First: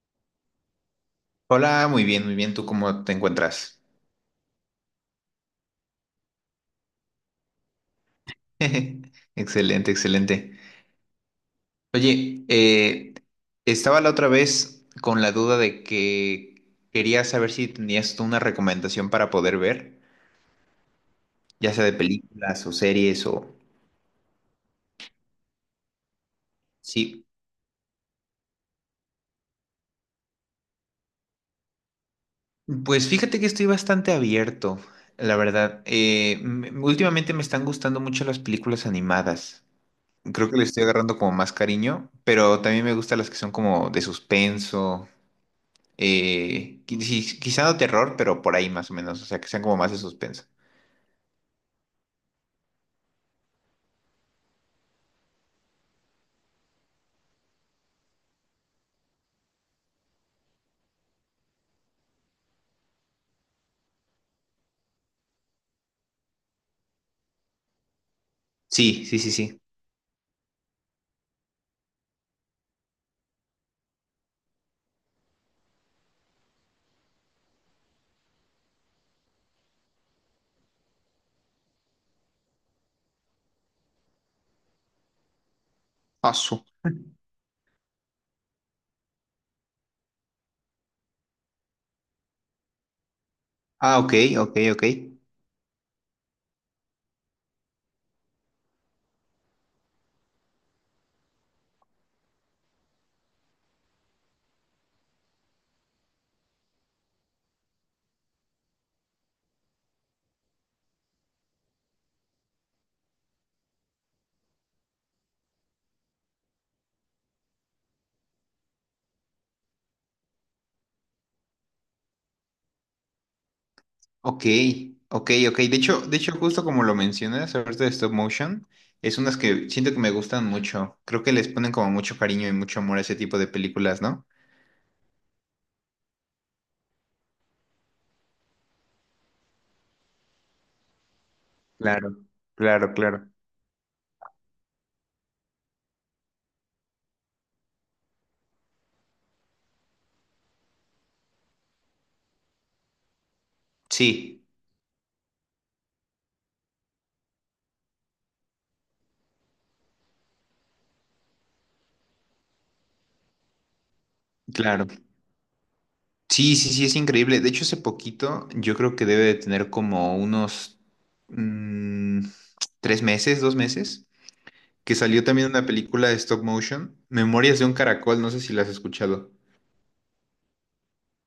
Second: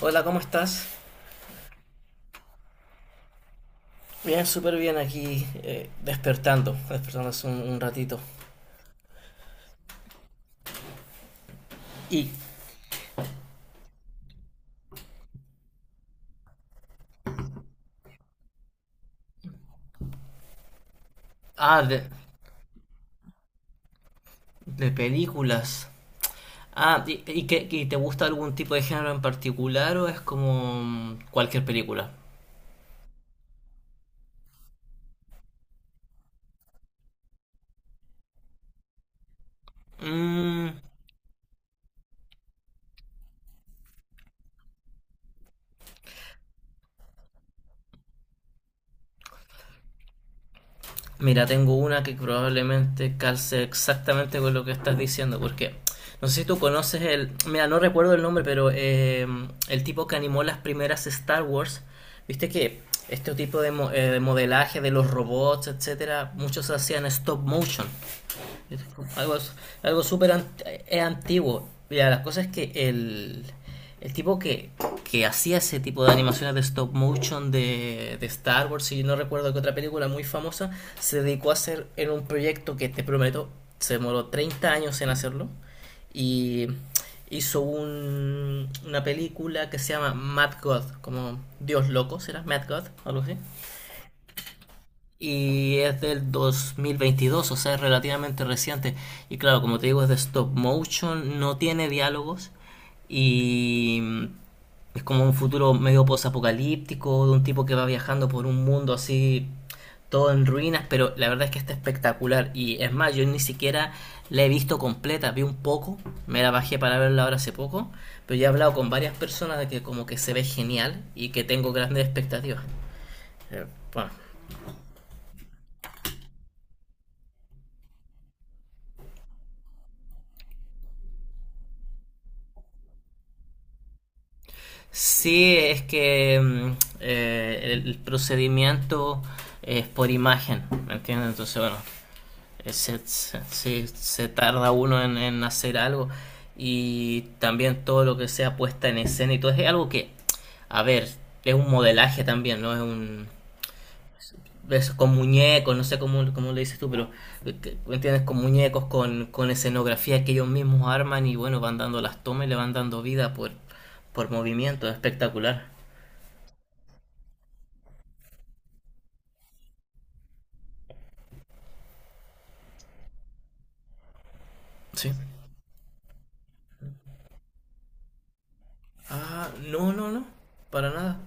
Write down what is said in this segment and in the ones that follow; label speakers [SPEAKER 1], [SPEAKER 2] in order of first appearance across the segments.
[SPEAKER 1] Hola, ¿cómo estás?
[SPEAKER 2] Hola, muy bien, muy bien. ¿Tú cómo te encuentras?
[SPEAKER 1] Bien, súper bien aquí, despertando, despertando hace un ratito.
[SPEAKER 2] Excelente, excelente.
[SPEAKER 1] Y,
[SPEAKER 2] Oye, estaba la otra vez con la duda de que quería saber si tenías tú una recomendación para poder ver, ya
[SPEAKER 1] ah,
[SPEAKER 2] sea de
[SPEAKER 1] de,
[SPEAKER 2] películas o series o...
[SPEAKER 1] de películas.
[SPEAKER 2] Sí,
[SPEAKER 1] Y te gusta algún tipo de género en particular o es como cualquier película?
[SPEAKER 2] pues fíjate que estoy bastante abierto, la verdad. Últimamente me están gustando mucho las películas animadas. Creo que le
[SPEAKER 1] Mm.
[SPEAKER 2] estoy agarrando como más cariño, pero también me gustan las que son como de suspenso. Quizá no terror, pero por ahí más o menos. O sea, que sean como más de suspenso.
[SPEAKER 1] Mira, tengo una que probablemente calce exactamente con lo que estás diciendo, porque no sé si tú conoces el, mira, no recuerdo el nombre, pero el tipo que animó las primeras Star Wars, viste que este tipo de modelaje de los robots, etcétera, muchos hacían stop motion. Es
[SPEAKER 2] Sí,
[SPEAKER 1] como
[SPEAKER 2] sí, sí,
[SPEAKER 1] algo,
[SPEAKER 2] sí.
[SPEAKER 1] algo súper antiguo. Mira, la cosa es que el tipo que hacía ese tipo de animaciones de stop motion de Star Wars, y no recuerdo que otra película muy famosa, se dedicó a hacer en un proyecto que te prometo, se demoró 30 años en hacerlo.
[SPEAKER 2] Paso.
[SPEAKER 1] Y hizo una película que se llama Mad God, como Dios Loco, ¿será? Mad God, algo así,
[SPEAKER 2] Ah, ok, ok, ok.
[SPEAKER 1] y es del 2022, o sea, es relativamente reciente. Y claro, como te digo, es de stop motion, no tiene diálogos y es como un futuro medio posapocalíptico de un tipo que va viajando por un mundo así todo en ruinas, pero la verdad es que está espectacular y es más, yo ni siquiera la he visto completa, vi un poco, me la bajé para verla ahora hace poco, pero ya he hablado con varias personas de que como que se ve genial y que tengo grandes expectativas. Eh, Bueno,
[SPEAKER 2] Ok, ok, ok. De hecho, justo como lo mencionas, ahorita de stop motion, es unas que siento que me gustan mucho. Creo que les ponen como mucho cariño y mucho amor a ese tipo de películas, ¿no?
[SPEAKER 1] Sí, es que el procedimiento es por imagen, ¿me entiendes? Entonces, bueno,
[SPEAKER 2] Claro, claro, claro.
[SPEAKER 1] sí, se tarda uno en hacer algo y también todo lo que sea puesta en escena y todo es algo que, a ver, es un modelaje también, ¿no? Es un...
[SPEAKER 2] Sí,
[SPEAKER 1] Es con muñecos, no sé cómo, cómo le dices tú, pero ¿me entiendes? Con muñecos, con escenografía que ellos mismos arman y bueno, van dando las tomas y le van dando vida por
[SPEAKER 2] claro.
[SPEAKER 1] movimiento, es espectacular.
[SPEAKER 2] Sí, sí, sí, es increíble. De hecho, hace poquito yo creo que debe de tener como unos mm, tres meses, dos meses, que
[SPEAKER 1] Sí.
[SPEAKER 2] salió también una película de stop motion, Memorias de un Caracol, no sé si la has escuchado.
[SPEAKER 1] Ah, no, no, no. Para nada.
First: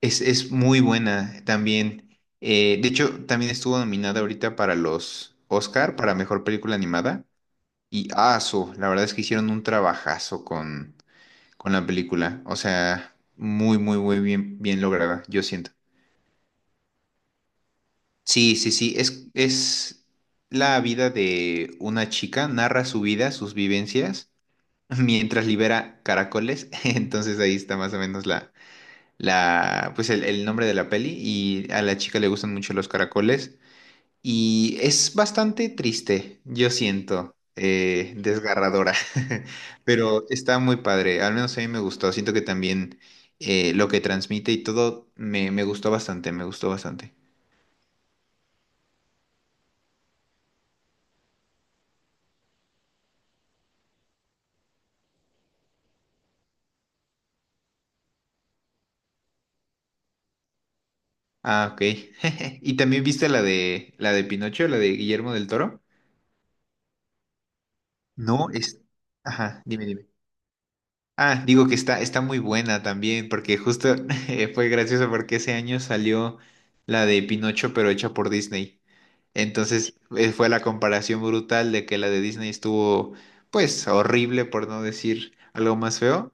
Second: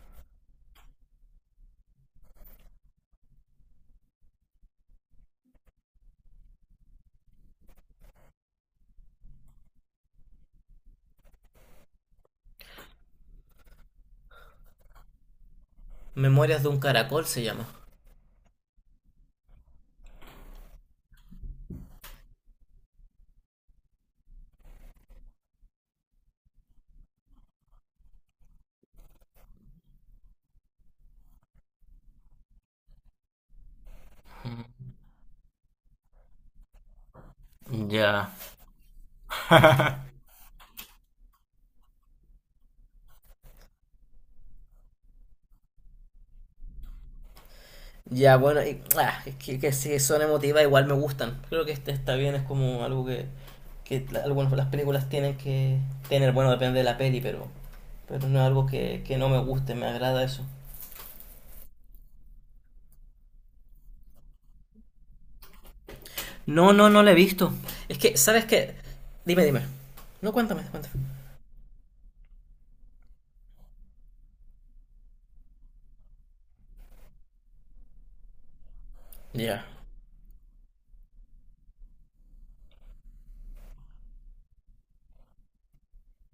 [SPEAKER 2] Es muy buena también. De hecho, también estuvo nominada ahorita para los Oscar, para Mejor Película Animada. Y aso, la verdad es que hicieron un trabajazo con la película. O sea, muy, muy, muy bien, bien lograda, yo siento.
[SPEAKER 1] Memorias de un caracol se llama.
[SPEAKER 2] Sí, sí, sí, es la vida de una chica, narra su vida, sus vivencias mientras libera caracoles. Entonces ahí está más o menos la, la, pues el nombre de la peli. Y a la chica le gustan mucho los caracoles. Y es bastante triste, yo siento,
[SPEAKER 1] Ya.
[SPEAKER 2] desgarradora. Pero está muy padre. Al menos a mí me gustó. Siento que también lo que transmite y todo me, me gustó bastante, me gustó bastante.
[SPEAKER 1] Ya, bueno, es que sí, son emotivas, igual me gustan. Creo que este está bien, es como algo que, algunas las películas tienen que tener. Bueno, depende de la peli, pero no es algo que no me guste, me agrada eso.
[SPEAKER 2] Ah, ok. ¿Y también viste la de Pinocho, la de Guillermo del Toro?
[SPEAKER 1] No, no, no la he visto. Es que, ¿sabes
[SPEAKER 2] No,
[SPEAKER 1] qué?
[SPEAKER 2] es.
[SPEAKER 1] Dime, dime.
[SPEAKER 2] Ajá, dime, dime.
[SPEAKER 1] No, cuéntame, cuéntame.
[SPEAKER 2] Ah, digo que está, está muy buena también, porque justo fue gracioso porque ese año salió la de Pinocho, pero hecha por Disney.
[SPEAKER 1] Ya.
[SPEAKER 2] Entonces fue la comparación brutal de que la de Disney estuvo, pues, horrible, por no decir algo más feo,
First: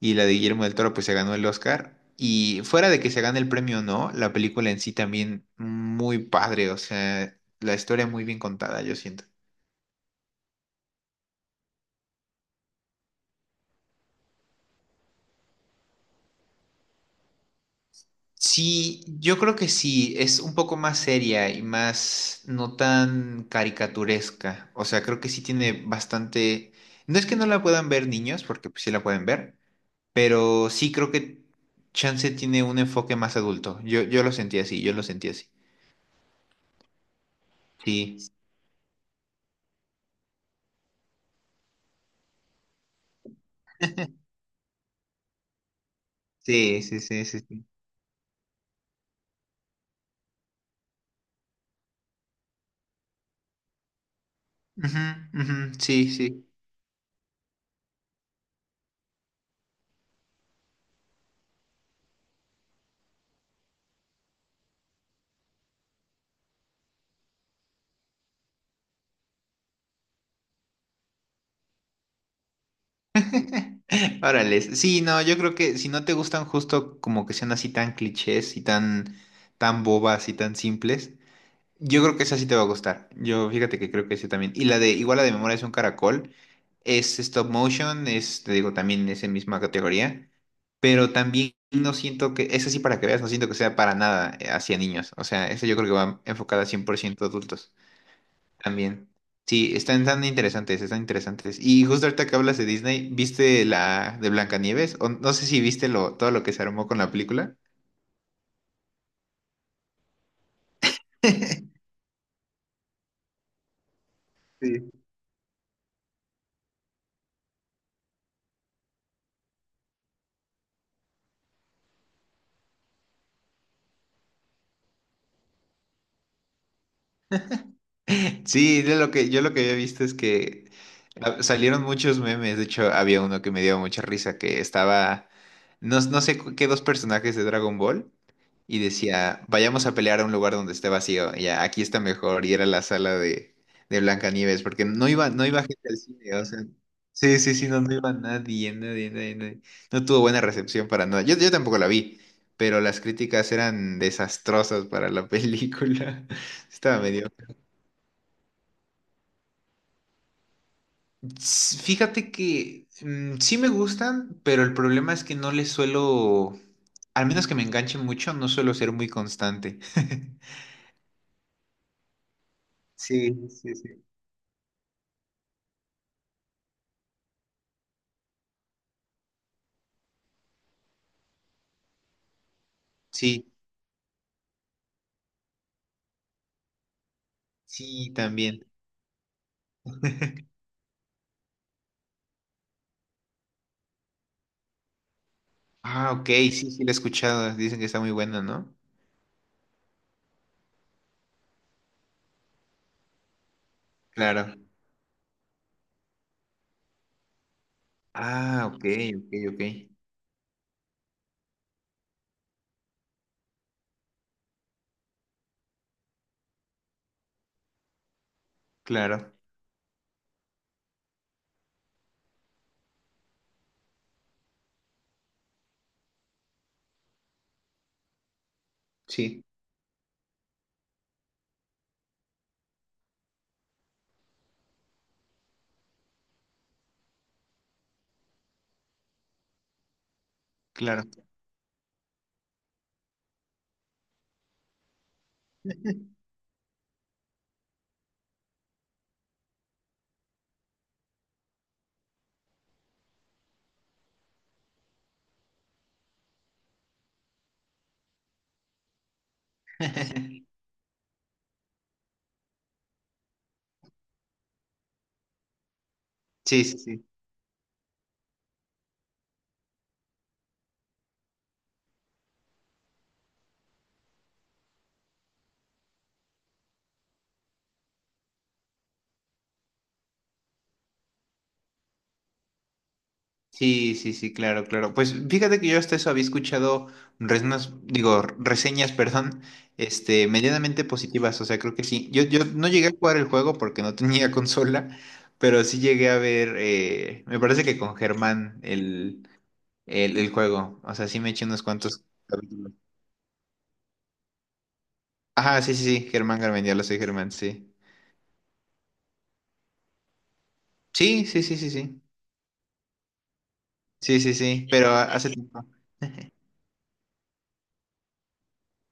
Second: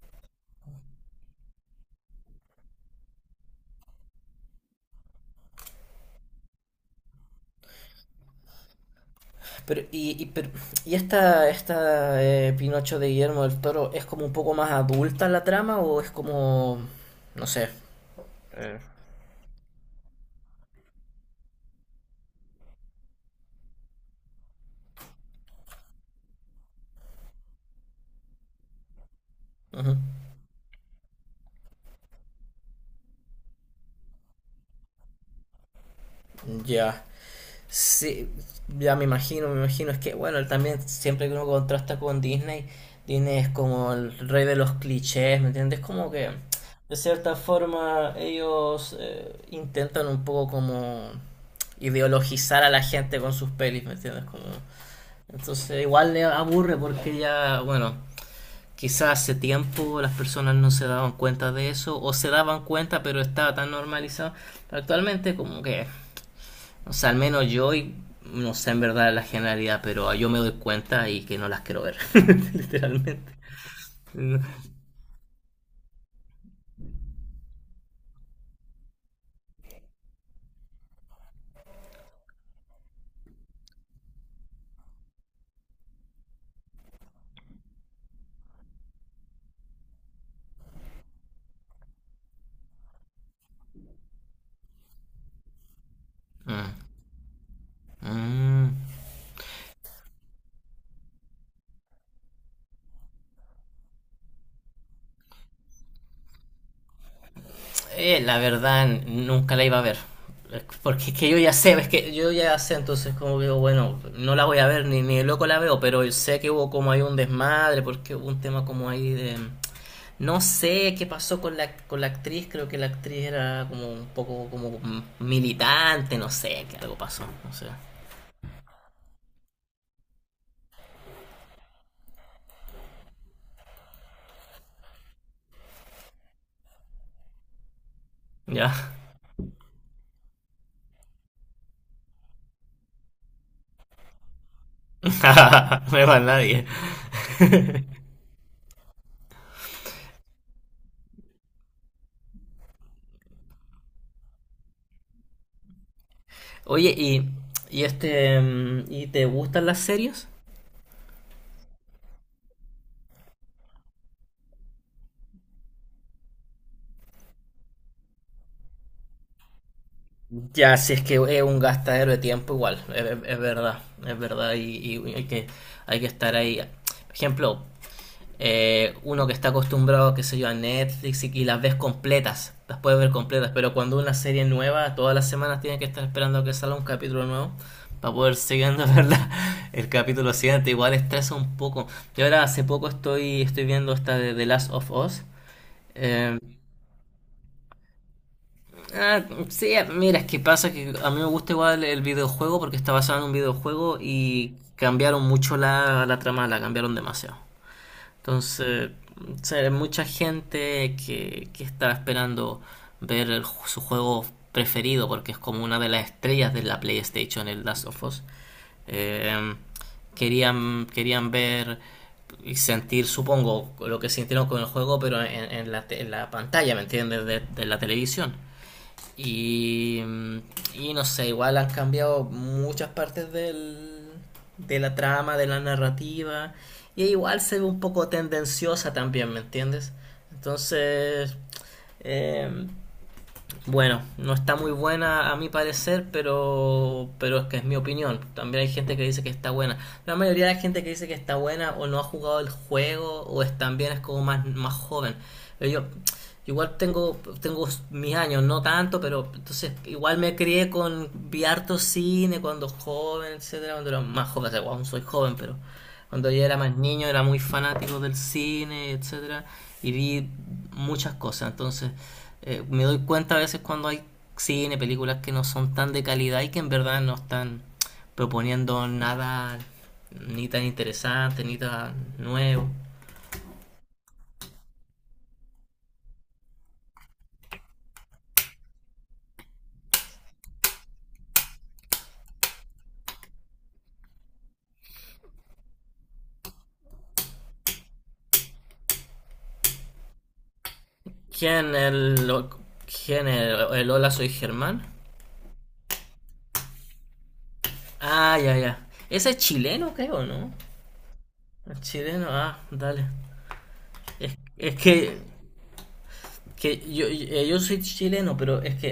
[SPEAKER 2] y la de Guillermo del Toro, pues, se ganó el Oscar. Y fuera de que se gane el premio o no, la película en sí también muy padre, o sea, la historia muy bien contada, yo siento.
[SPEAKER 1] Pero, y, y, pero- esta Pinocho de Guillermo del Toro es como un poco más adulta la trama o es como, no sé. Eh,
[SPEAKER 2] Sí, yo creo que sí, es un poco más seria y más no tan caricaturesca. O sea, creo que sí tiene bastante... No es que no la puedan ver niños, porque pues, sí la pueden ver,
[SPEAKER 1] ujú.
[SPEAKER 2] pero sí creo que Chance tiene un enfoque más adulto. Yo lo sentí así, yo lo sentí así.
[SPEAKER 1] Ya, sí,
[SPEAKER 2] Sí,
[SPEAKER 1] ya me imagino, me imagino. Es que, bueno, también siempre que uno contrasta con Disney, Disney es como el rey de los clichés, ¿me entiendes? Como que,
[SPEAKER 2] sí,
[SPEAKER 1] de
[SPEAKER 2] sí, sí,
[SPEAKER 1] cierta
[SPEAKER 2] sí. Sí,
[SPEAKER 1] forma, ellos intentan un poco como ideologizar a la gente con sus pelis, ¿me entiendes? Como...
[SPEAKER 2] ujú, ujú,
[SPEAKER 1] Entonces
[SPEAKER 2] sí,
[SPEAKER 1] igual le
[SPEAKER 2] sí.
[SPEAKER 1] aburre porque ya, bueno, quizás hace tiempo las personas no se daban cuenta de eso o se daban cuenta pero estaba tan normalizado. Pero actualmente como que, o sea, al menos yo y no sé en verdad la generalidad, pero yo me doy cuenta y que no las quiero ver, literalmente. Mm,
[SPEAKER 2] Órale, sí, no, yo creo que si no te gustan justo como que sean así tan clichés y tan, tan bobas y tan simples. Yo creo que esa sí te va a gustar. Yo fíjate que creo que ese también. Y la de, igual la de Memoria es un caracol, es stop motion, es, te digo, también es en misma categoría, pero también no siento que, esa sí para que veas, no siento que sea para nada hacia niños. O sea, esa yo creo que va enfocada 100% adultos
[SPEAKER 1] mm.
[SPEAKER 2] también. Sí, están tan interesantes, están interesantes. Y justo ahorita que hablas de Disney, ¿viste la de Blancanieves? O no sé si viste lo, todo lo que se armó con la película.
[SPEAKER 1] La verdad, nunca la iba a ver. Porque es que yo ya sé, es que yo ya sé, entonces como que digo, bueno, no la voy a ver,
[SPEAKER 2] Sí,
[SPEAKER 1] ni, ni de loco la veo, pero sé que hubo como ahí un desmadre, porque hubo un tema como ahí de... No sé qué pasó con la actriz, creo que la actriz era como un poco como militante, no sé, que algo pasó, no sé.
[SPEAKER 2] Sí, de lo que, yo lo que había visto es que salieron muchos memes. De hecho, había uno que me dio mucha risa que estaba, no, qué dos personajes de Dragon Ball
[SPEAKER 1] Ya,
[SPEAKER 2] y decía, vayamos a pelear a un lugar donde esté vacío. Y ya, aquí está mejor. Y era la sala de Blancanieves, porque no
[SPEAKER 1] no
[SPEAKER 2] iba, no iba gente al
[SPEAKER 1] es para
[SPEAKER 2] cine. O sea,
[SPEAKER 1] nadie.
[SPEAKER 2] sí, sí, sí, no, no iba nadie, nadie, nadie, nadie. No tuvo buena recepción para nada. Yo tampoco la vi, pero las críticas eran desastrosas para la película.
[SPEAKER 1] Oye,
[SPEAKER 2] Estaba medio.
[SPEAKER 1] ¿y te gustan las series?
[SPEAKER 2] Fíjate que sí me gustan, pero el problema es que no les suelo, al menos que me enganchen mucho, no suelo ser muy constante.
[SPEAKER 1] Ya, si es que es un gastadero de tiempo igual,
[SPEAKER 2] Sí, sí, sí.
[SPEAKER 1] es verdad y hay que estar ahí. Por ejemplo, uno que está acostumbrado, qué sé yo, a Netflix y las ves completas, las puedes ver
[SPEAKER 2] Sí,
[SPEAKER 1] completas, pero cuando una serie nueva, todas las semanas tienes que estar esperando a que salga un capítulo nuevo
[SPEAKER 2] sí,
[SPEAKER 1] para poder
[SPEAKER 2] también.
[SPEAKER 1] seguir viendo ¿verdad? El capítulo siguiente, igual estresa un poco. Yo ahora hace poco estoy, estoy viendo esta de The Last of Us.
[SPEAKER 2] Ah, ok,
[SPEAKER 1] eh,
[SPEAKER 2] sí, sí, la he escuchado. Dicen que está muy buena, ¿no?
[SPEAKER 1] Ah, sí, mira, es que pasa que a mí me gusta igual el videojuego porque está basado en un videojuego y
[SPEAKER 2] Claro.
[SPEAKER 1] cambiaron mucho la trama, la cambiaron demasiado.
[SPEAKER 2] Ah, ok,
[SPEAKER 1] Entonces,
[SPEAKER 2] ok,
[SPEAKER 1] o sea,
[SPEAKER 2] ok.
[SPEAKER 1] hay mucha gente que está esperando ver su juego preferido porque es como una de las estrellas de la PlayStation, el Last of Us.
[SPEAKER 2] Claro,
[SPEAKER 1] Eh, querían, querían ver y sentir, supongo, lo que sintieron con el juego, pero en la pantalla, ¿me entiendes? De la televisión.
[SPEAKER 2] sí,
[SPEAKER 1] Y, y no sé, igual han cambiado muchas partes de la trama, de la narrativa. Y igual se ve un poco tendenciosa también, ¿me entiendes?
[SPEAKER 2] claro.
[SPEAKER 1] Entonces, eh, bueno, no está muy buena a mi parecer, pero es que es mi opinión. También hay gente que dice que está buena. La mayoría de la gente que dice que está buena o no ha jugado el juego o es también es como más, más joven. Pero yo igual tengo, tengo mis años, no tanto, pero entonces igual me crié con vi harto cine cuando joven, etcétera, cuando era más joven, o sea, aún soy joven, pero cuando yo era
[SPEAKER 2] Sí,
[SPEAKER 1] más
[SPEAKER 2] sí, sí.
[SPEAKER 1] niño era muy fanático del cine, etcétera, y vi muchas cosas. Entonces, me doy cuenta a veces cuando hay cine, películas que no son tan de calidad y que en verdad no están proponiendo nada ni tan interesante, ni tan nuevo.
[SPEAKER 2] Sí, sí, sí, claro, claro. Pues fíjate que yo hasta eso había escuchado reseñas, digo, reseñas, perdón, este, medianamente positivas, o sea, creo que sí. Yo no llegué a jugar el juego porque no tenía consola, pero sí llegué a ver, me parece que con Germán el juego, o sea, sí me eché unos
[SPEAKER 1] ¿Quién es
[SPEAKER 2] cuantos
[SPEAKER 1] el,
[SPEAKER 2] capítulos.
[SPEAKER 1] quién el Hola Soy Germán?
[SPEAKER 2] Ajá, sí, sí, sí, Germán Garmendia, lo soy Germán, sí.
[SPEAKER 1] Ah, ya, ya. Ese es chileno, creo, ¿no?
[SPEAKER 2] Sí, sí, sí, sí,
[SPEAKER 1] El
[SPEAKER 2] sí.
[SPEAKER 1] chileno, ah, dale.
[SPEAKER 2] Sí, sí,
[SPEAKER 1] Es,
[SPEAKER 2] sí,
[SPEAKER 1] es
[SPEAKER 2] pero
[SPEAKER 1] que,
[SPEAKER 2] hace tiempo.
[SPEAKER 1] que yo, yo soy chileno, pero es que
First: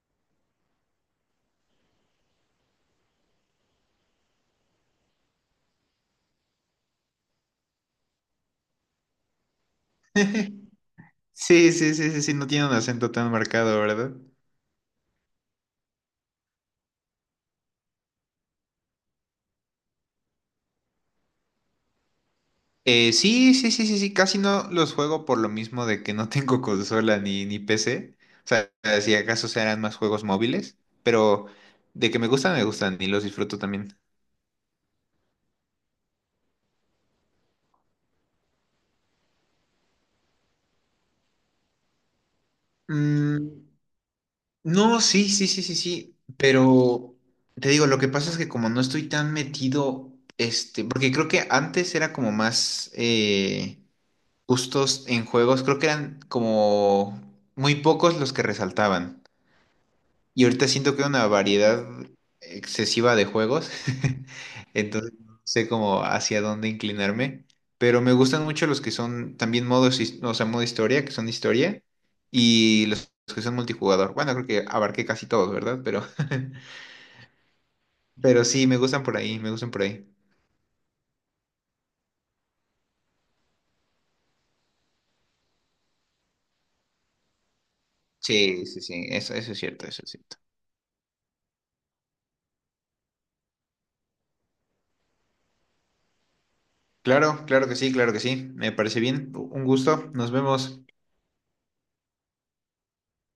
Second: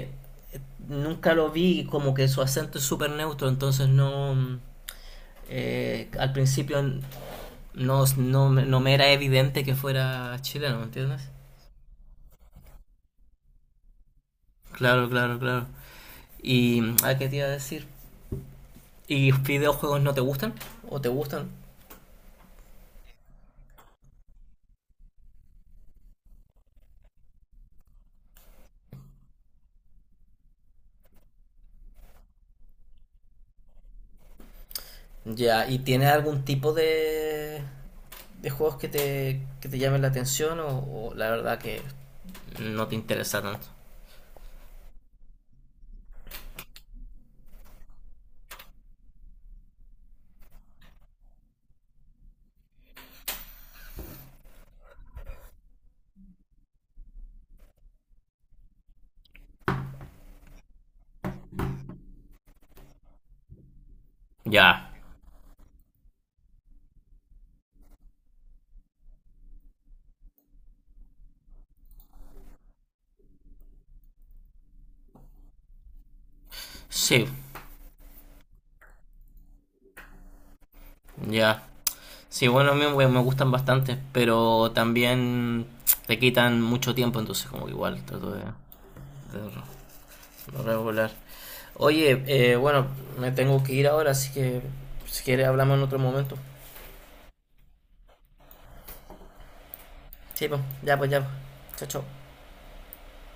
[SPEAKER 1] eh, nunca lo vi como que su acento es súper neutro, entonces no... al principio no, no, no me era evidente que fuera chileno, ¿me entiendes?
[SPEAKER 2] Sí, sí, sí, sí, sí, no tiene un acento tan marcado, ¿verdad?
[SPEAKER 1] Claro, claro, claro. Y, ¿a qué te iba a decir? ¿Y videojuegos no te gustan? ¿O te gustan?
[SPEAKER 2] Sí, sí, sí, sí, sí, casi no los juego por lo mismo de que no tengo consola ni, ni PC. O sea, si acaso serán más juegos móviles, pero de que me gustan y los disfruto también.
[SPEAKER 1] Ya, ¿y tienes algún tipo de juegos que te llamen la atención o la verdad que no te interesa
[SPEAKER 2] Mm,
[SPEAKER 1] tanto?
[SPEAKER 2] no, sí, sí, sí, sí, sí, pero te digo, lo que pasa es que como no estoy tan metido, este, porque creo que antes era como más gustos en juegos, creo que eran como muy pocos los que resaltaban. Y ahorita siento que hay una variedad excesiva de juegos,
[SPEAKER 1] Ya,
[SPEAKER 2] entonces no sé cómo hacia dónde inclinarme, pero me gustan mucho los que son también modos, o sea, modo historia, que son historia, y los que son multijugador. Bueno, creo que abarqué casi todos, ¿verdad? Pero,
[SPEAKER 1] sí,
[SPEAKER 2] pero sí, me gustan por ahí, me gustan por ahí.
[SPEAKER 1] ya. Sí, bueno, a mí me gustan bastante, pero también te quitan mucho tiempo, entonces como que igual trato
[SPEAKER 2] Sí, sí, sí, eso es cierto,
[SPEAKER 1] de
[SPEAKER 2] eso es cierto.
[SPEAKER 1] regular. Oye, bueno, me tengo que ir ahora, así que si quieres hablamos en otro momento.
[SPEAKER 2] Claro, claro que sí, me parece bien, un gusto, nos
[SPEAKER 1] Sí, pues,
[SPEAKER 2] vemos.
[SPEAKER 1] ya, pues, ya, pues. Chao, chao.